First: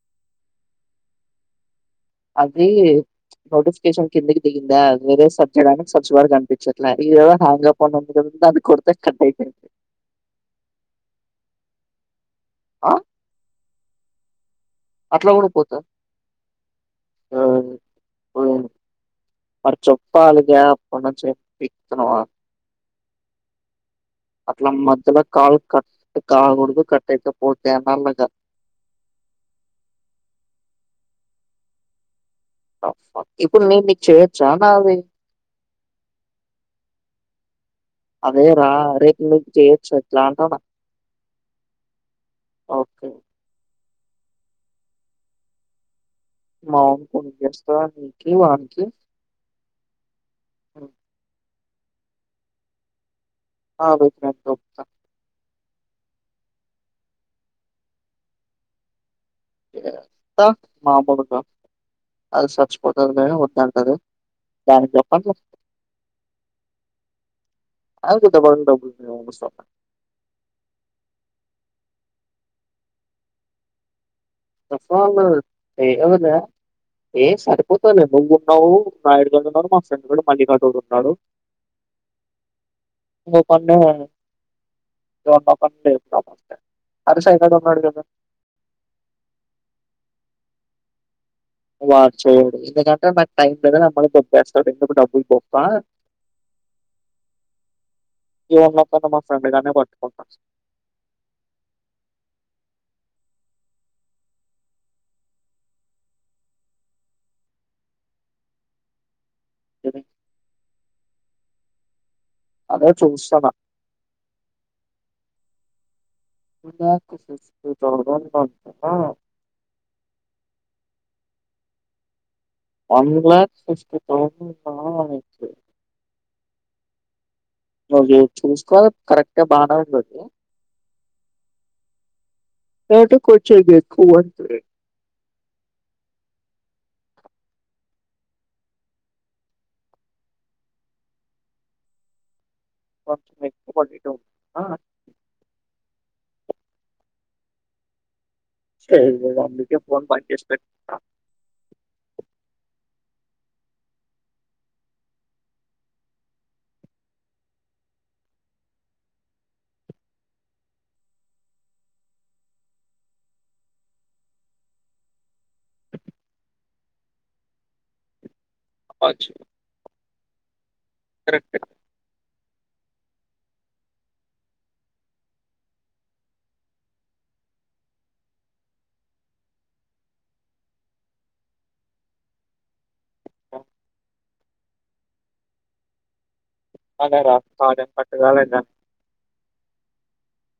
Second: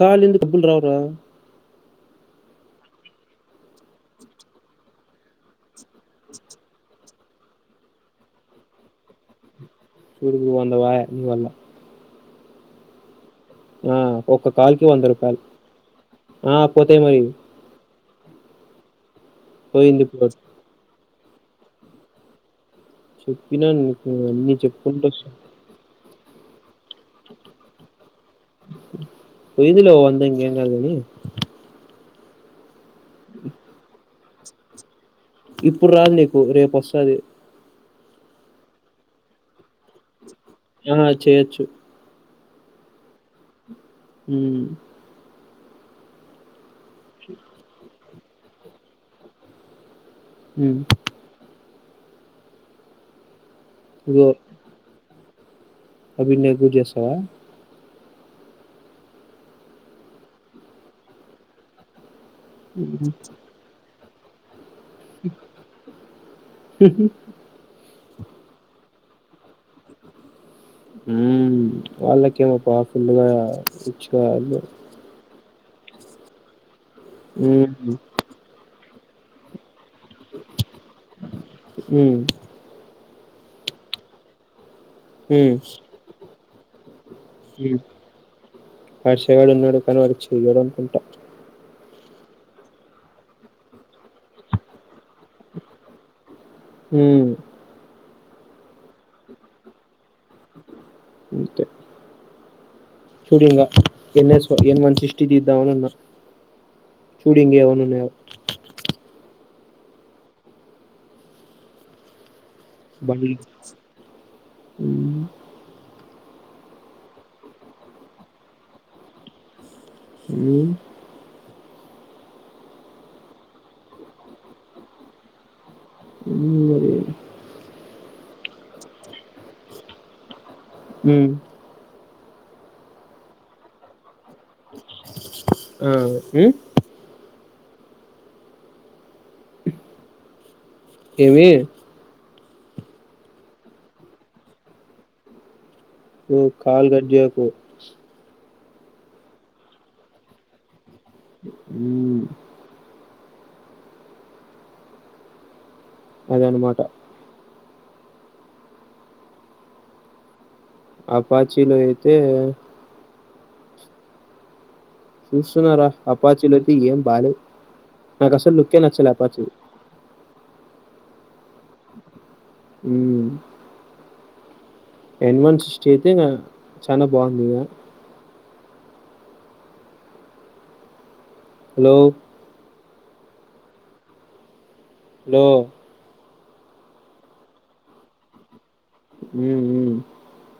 కాల ఎందుకుబుల్ రావరా అది నోటిఫికేషన్ కిందకి దిగిందా అ వేరే సబ్జెక్ సువారు కనిపించట్లే ఇది హాంగ్ అప్ అది కొడితే కట్ అయిపోయింది చూడుకుడు పో అంద వాయ ఇందువల్ల ఆ ఆ ఒక్క కాల్ కి వంద అట్లా రూపాయలు కూడా పోతా పోను మరి పోయింది ఇప్పుడు చెప్పాలగ కొన చెప్పి పికుతున్నావ చెప్పిన నీను అట్లా మధ్యలో కాలు కట్ కాకుడదు కట్టతే పోతే అనలిగ పోయిందిలే అంటే ఇంకా ఏమ్ చదవాలి ఇప్పుడు నినే నీకు చేయొచ్చా కాల్ ఇప్పుడు రాదు నీకు రేపు వస్తాది అదే రా రేపు నీకు చేయెచ్చ అట్లా అంటన్న ఆ చేయొచ్చు ఓకే మ్మ్ వాన ఇక్కడ కురుస్తాంది కిలో అనికి [unintelligible] హ్మ్ కాల్ వచ్చినప్పుడు చెప్తా ఇప్పుడు నిక్కుడ చేస్తావా ఆ మాబడుక వాళ్ళు సచ్చిపోతేనే వత్తా అంటారు దానికి ఒప్పని చే [unintelligible] అయితే [unintelligible] డబ్బులు ఇవ్వడానికి వస్తారు వాళ్ళకేమో పాప ఉందిగావచ్చు వస్తాఅన్నారు ఎవళు ఏ మ్మ్ సరిపోతాదిలే [unintelligible] యాడికి వెళ్దాం బస్ మల్లికార్జునుడు వత్తాడు మ్మ్ రేపన్నా వాడు మ్మ్ చదువుకుంటున్నాడు కదా చేడున్నాడు కానీ వాడు చెయ్యడు అనుకుంటా [unintelligible] వాడు చెయ్యాడు ఎందుకంటే నాకు టైం లేదు అని వాడు దొబ్బెస్తాడు ఎందుకు డబ్బులు బొక్క వును ఏమ్ మాట్లాడుతన్నావు స్వామి రానే రా ఇంకే చూడు ఇంగ N S N one sixty తీద్దామనీ అన్న చూడుఇంగ ఏమన్న ఉన్నాయేమో అదే బ చూస్తున్నా [unintelligible] చ [unintelligible] హ్మ్ వన్ లాక్ సిక్స్టీ తౌసెండ్ హా హ్మ్ అయ్యో చూసుకో [unintelligible] కరెక్ట్ గా బాగానే ఉందిది హ్మ్ ఫోటో కోచై నాకు [inaudible] అ హ్మ్ ఏమి [unintelligible] ఓ కాల్ కట్ చెయ్యకు స అందుకే ఫోన్ ప చేేస్ పెట్ [unintelligible] హ్మ్ అద అన మాట అపాచీలో అయితే చూస్తున్నారా అపాచీలోకి ఏం బాలే నాకు అసల్ సాల్ నచ్చల కావచ్చు అపాచీ కరెక్టే హ్మ్ ఎన్ వన్ సిక్టీకి నా చాలా బంధి ఇగ హలో లో అదే రా సాజ పట్టుగలేద హ్మ్ హు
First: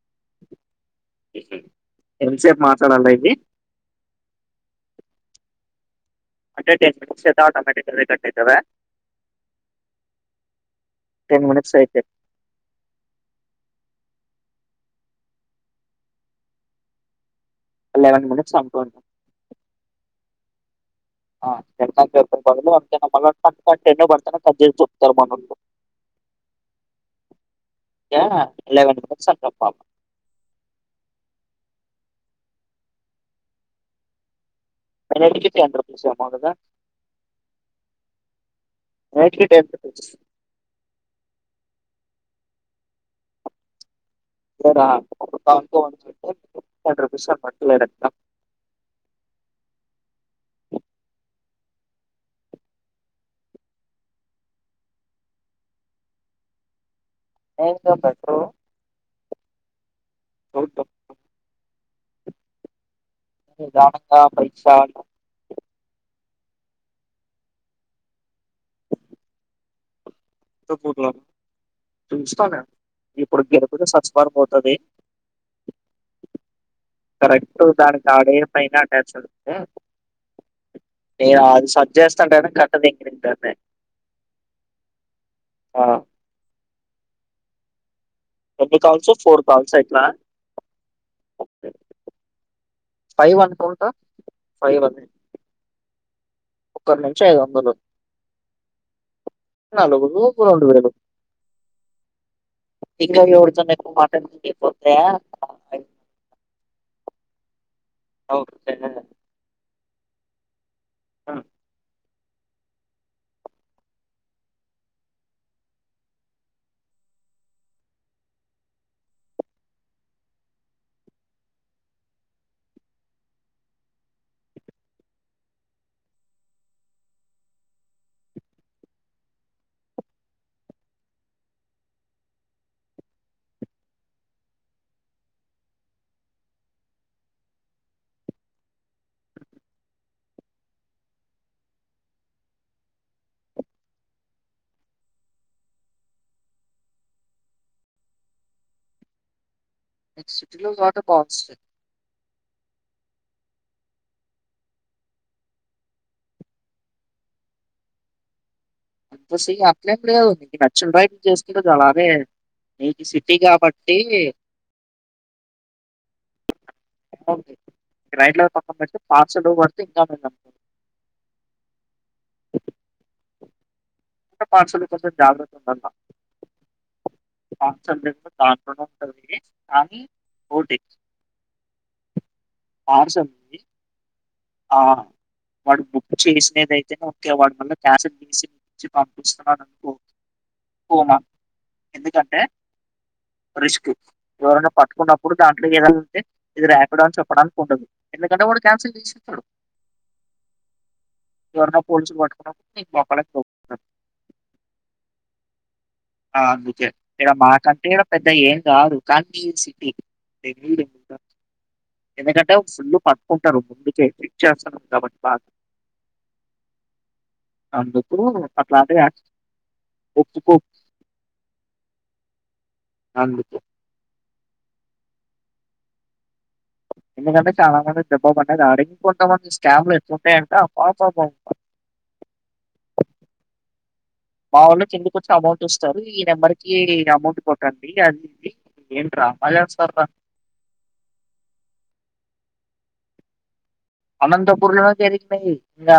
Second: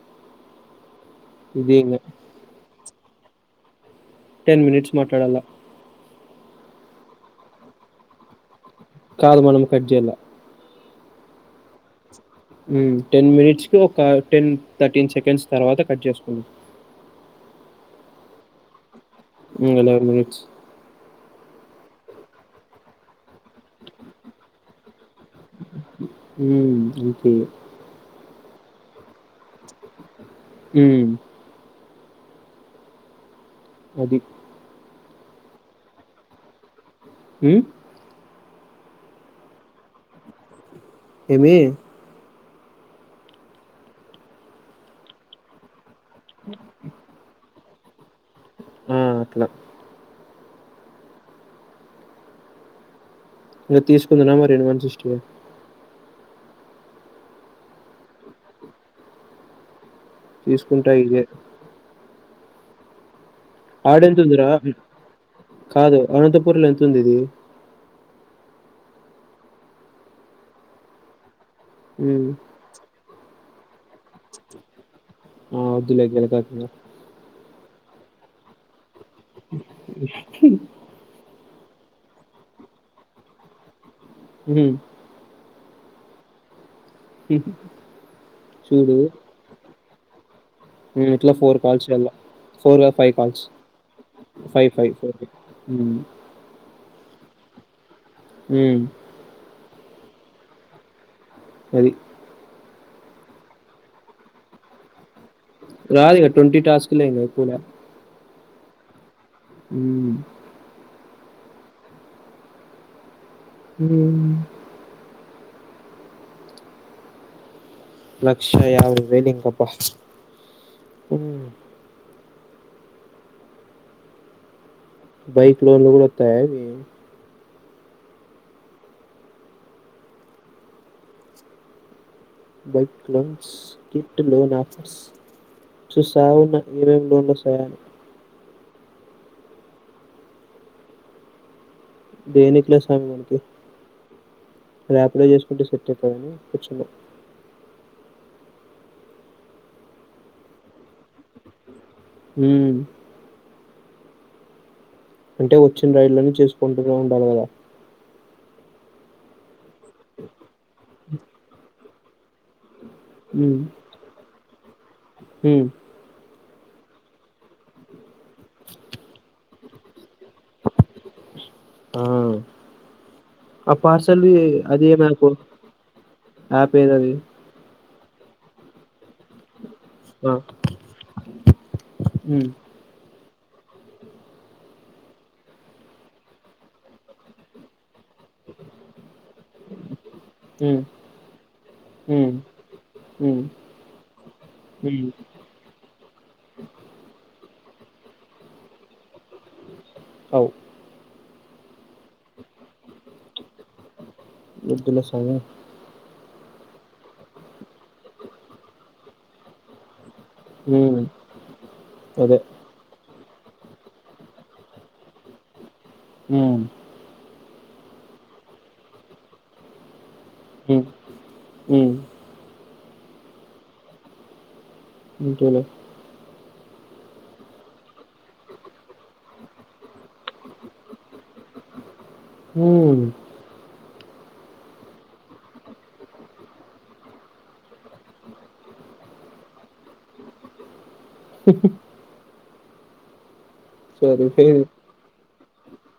[inaudible] ఇది ఇంగ [unintelligible] టెన్ మినిట్స్ మాట్లాడాల్ల అంటే టెన్ మినిట్స్ అయితే ఆటోమేటిక్ అదే కట్ అయితాదా కాదు మనం కట్జైయాల్లా టెన్ మనిట్స్ అయితే హ్మ్ టెన్ మినిట్స్కి ఒక టెన్ థర్టీన్ సెకండ్స్ తర్వాత కట్ చేసుకుండి లెవెన్ మినిట్స్ అనుకోండి హ్మ్ అలా మనిట్స్ [unintelligible] హ్మ్ ఒకే లెవెన్ మినిట్స్ [unintelligible] హ అది మ అడిగితే [unintelligible] అ [unintelligible] ఏమి [unintelligible] థర్టీ రూపీస్ సాంబార్ [unintelligible] ఆ అట్లా ఇగ తీసుకుందున మరి [unintelligible] ఎం కదా బ్రో తీసుకుంటా ఇదే నిదానంగా ఆడేంతుందిరా మీ పైసా కాదు అనంత పూర్ల ఎంత ఉంది ఇది ంతపూర్ల హ్మ్. తుంచుతాన ఇ ఉడుగ్గిరా పోతే సబ్స్కార్ పోతంది ఆ! వద్దులే గెలకాకింగ. కరెక్ట్ దానికాడే పైన ఏ ఆగు సజ్ చేస్తాంటం కట్ట [unintelligible] ఉహు ఆ హ ఎన్ని చూడు కాల్స్ ఫోర్ కాల్స్ ఇట్లా మేం ఇట్లా ఫోర్ కాల్స్ వెళ ఫోర్ కాదు five calls five five four ఉమ్ ఒకరి నుంచి ఐదు వందలు ఉమ్ నలుగురు ఒక రెండు వేలు అది ఇంగ ఎవుడితో నేక్కువ్ మాట్లాడుతుంటే పోతాయా రాదు ఇగ ట్వంటీ టాస్కూలే ఇంగ ఎక్కు అవు [unintelligible] ఉమ్ ఆ ఉమ్ లక్షయాయాభైవేలు ఇంకబ్బా బైక్ లోన్ లు కూడా అత్తయ ఇవి bike loans kit loan offers చూసావున్న ఏవేం లోన్లఅస్తాయా అని దేనికిలే స్వామి మనకి రాపిడో చేసుకుంటే సెట్ అయితాగాని కూర్చున్నా నీకు సిటీ లో కాబట్టే బాగస్తాయ్ ఉమ్ అంటే వచ్చిన రైడ్లనే చేసుకుంటూనే ఉండాలి కదా ద్దు సిగ వచ్చినపుడు కాదు నీకు నచ్చిన డ్రైవ్ బుక్ చేసుకుంటే చాలా వే నీకి సిటీ ఉమ్ కాబట్టి ఉమ్ ఓకే రైడ్ లో పక్కన పెట్ పార్సలు [unintelligible] ఆ పార్సల్వి పార్సల్ అది ఏ కొంచెం మ్యాప్ యాప్ ఏదది కన్సాట్రెట్ దాంట్లొనె కాని ఆ ఉటి ఉమ్ పార్సల్ ఆ వాడు బుక్ చేసినదయితేనే ఒకే వాడి మల్ల కాసెట్ పంపిస్తున్నాను అనుకో ఉమ్ మా ఉమ్ ఎందుకంటే ఉమ్ రిస్క్ ఎవరైనా ఉమ్ పట్టుకున్నప్పుడు దాంట్లో ఏదంటే ఇది యాపిడొ అని చెప్పడం ఉంటుంది ఎందుకంటే కన్స చే అవ్ ఎవరన్నా పోల్చ పట్ అబ్దుల్సమ ఆ అందుకే ఇక్కడ మా కంట్ర పెద్ద ఏం కాదు కానీ సిటీ ఉమ్ అదే ఎందుకంటే ఒక్సప కుంటారు ముందుకే దిక్షాసనం గబని బ ఉ అందుకు పట్లాే ఒ ఉ ఉ అను అంతేలే ఎందుకంటే చాలా మంది దబ్బ పడ్డది అడే కొంతమంది స్కామ్లు ఎక్కువ ఉంటాయ్ అంట అబ్బబ్బ హ మా వాఊళ్ళ కిందికచ్చ అమౌంట్ ఇస్తారు ఈ నెంబర్కిి అమౌంట్ కొట్టండి అది ఏం డ్రిమలు చెస్తారు రా [inaudible] సరిపోయేది అనంతపూర్ లో త ఇగ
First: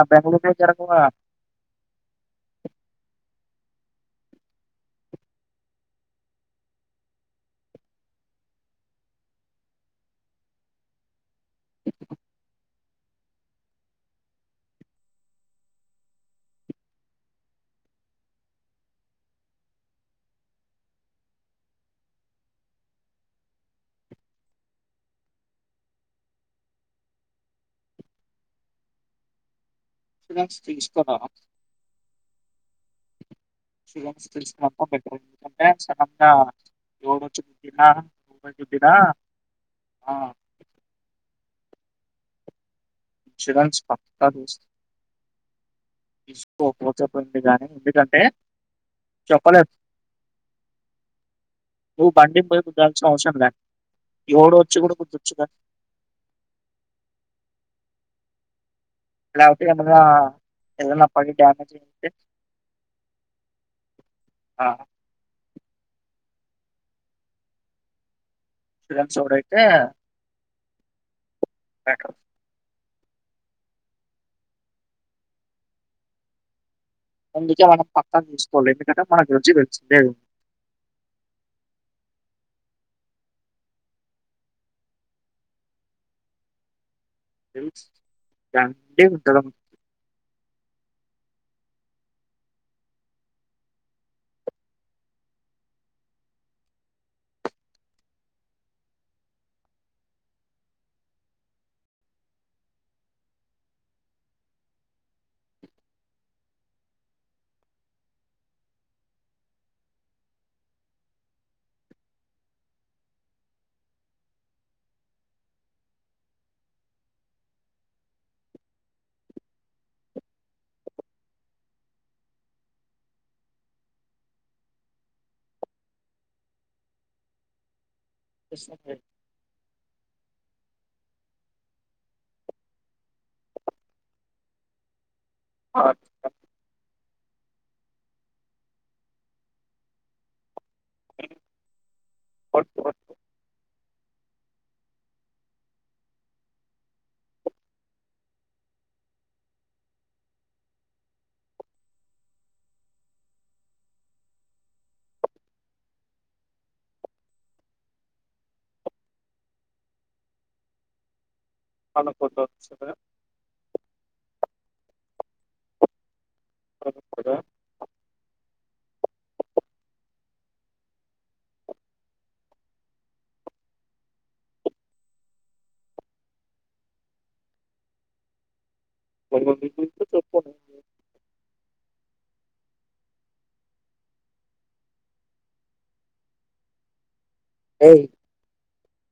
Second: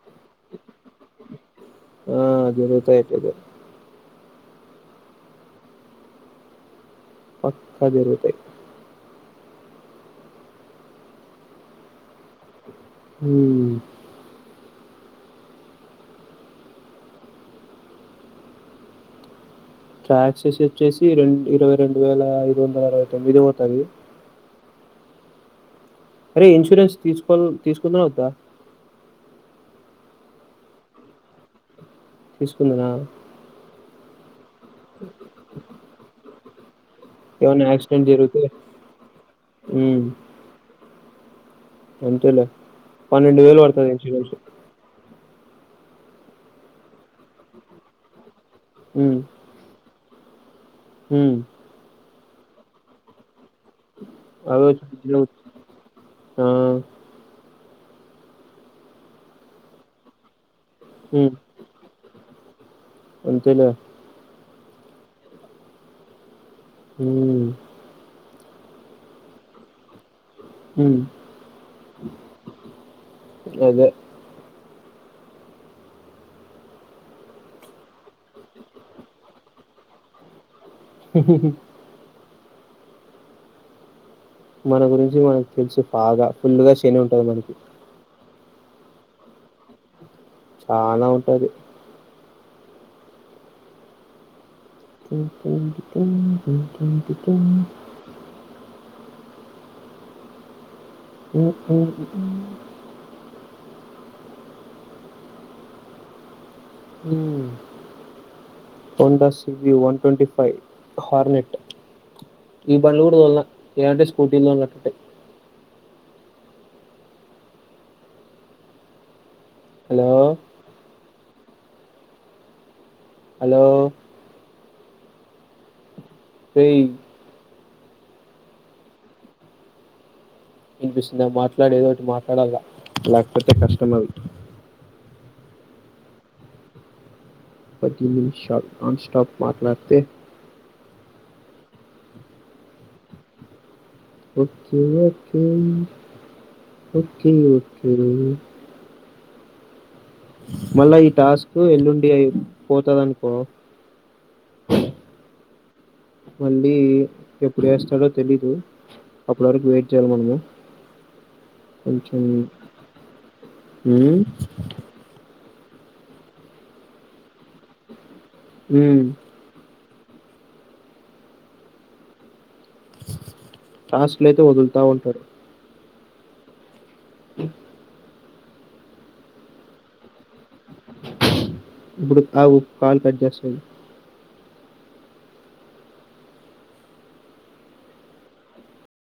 ఆ జరుతయ్ అటేతే పక్క జరుగుతయి హ ట్రాక్సెస్ వచ్చేసి రెం ఇరవై రెండు వేల ఐదు వందల అరవై తొమ్మిది పోవుతది అరే ఇన్సూరెన్స్ తీసుకో తీసుకున వద్ద షురెంన్స్ తీసుకున తీసుకొలేదా శుల తెలుసుకు మాత్రం పెట్ట ఎందుకంటే సా ఏవనా ఎక్సిడెట్ జరుతు గుద్దినా ఉ ఆ అంతేలే పన్నెండు వేలు ఇన్సూరెన్స్ పడుతుంది పక్కా ఇన్సురెన్సు తీస్ తీసుకోకపోతే పోయిందిగానీ ఎందుకంటే చకలేట్ హ పు బండి పైప్ దాచిన అఔషర్లా ఎవడో అవే వచ్చి కూడా గుర్తు బిల్లు వుచ్చిన ఆ క్లారిటి ఏం వుంది రా ఎదన్న పని హ్మ్ డ్యామేజ్ ఉంటే అంతేలే ఆ మ్ ఇజం సోడయితే మ్ గదే అందుకే మన పక్క తీసుకోలే ఏమిటంట [inaudible] [unintelligible] మన గురించి మనకు తెలిసు బాగా ఫుల్లు వర్స్ తినుఉంటాది మనకి రండీ ఉంటద చాన ఉంటది టుమ్ టుమ్ టుమ్ టుమ్ టుమ్ టుంమ్టు టున్ ఉ [unintelligible] వన్ టస్వకి వన్ ట్వంటి ఫైవ్ హార్నెట్ ఈ బల్నోగుడు వల్న ఎ అంటే స్కూటీలో ఉన్నట్టే హలో హలో ఏయి [unintelligible] వినిపిస్తుంద మాట్లాడ ఏదోటి మాట్లాడాల లేకపోతే కష్టం అది అ పది నిమిషాలు నాన్ స్టాప్ మాట్లాడితే [unintelligible] ఓకే ఓకే ఓకే ఓకే మళ్ళా ఈ టాస్క్ ఎల్లుండి అయి పోతది అనుకో మళ్ళీ ఎప్పుడు ఎస్తాడో తెలీదు అప్పటి వరకు వెయిట్ చేయాలి మనము కొంచెం ఉమ్ [inaudible] హమ్ టాస్కులుయితే వదులుతా ఉంటాడు ఉమ్ బడికి పంపిస్తే ప్రిన్సిపల్ సారు ఇప్పుడు తాగు కాల్ కట్ చేస్తుంది ఏయి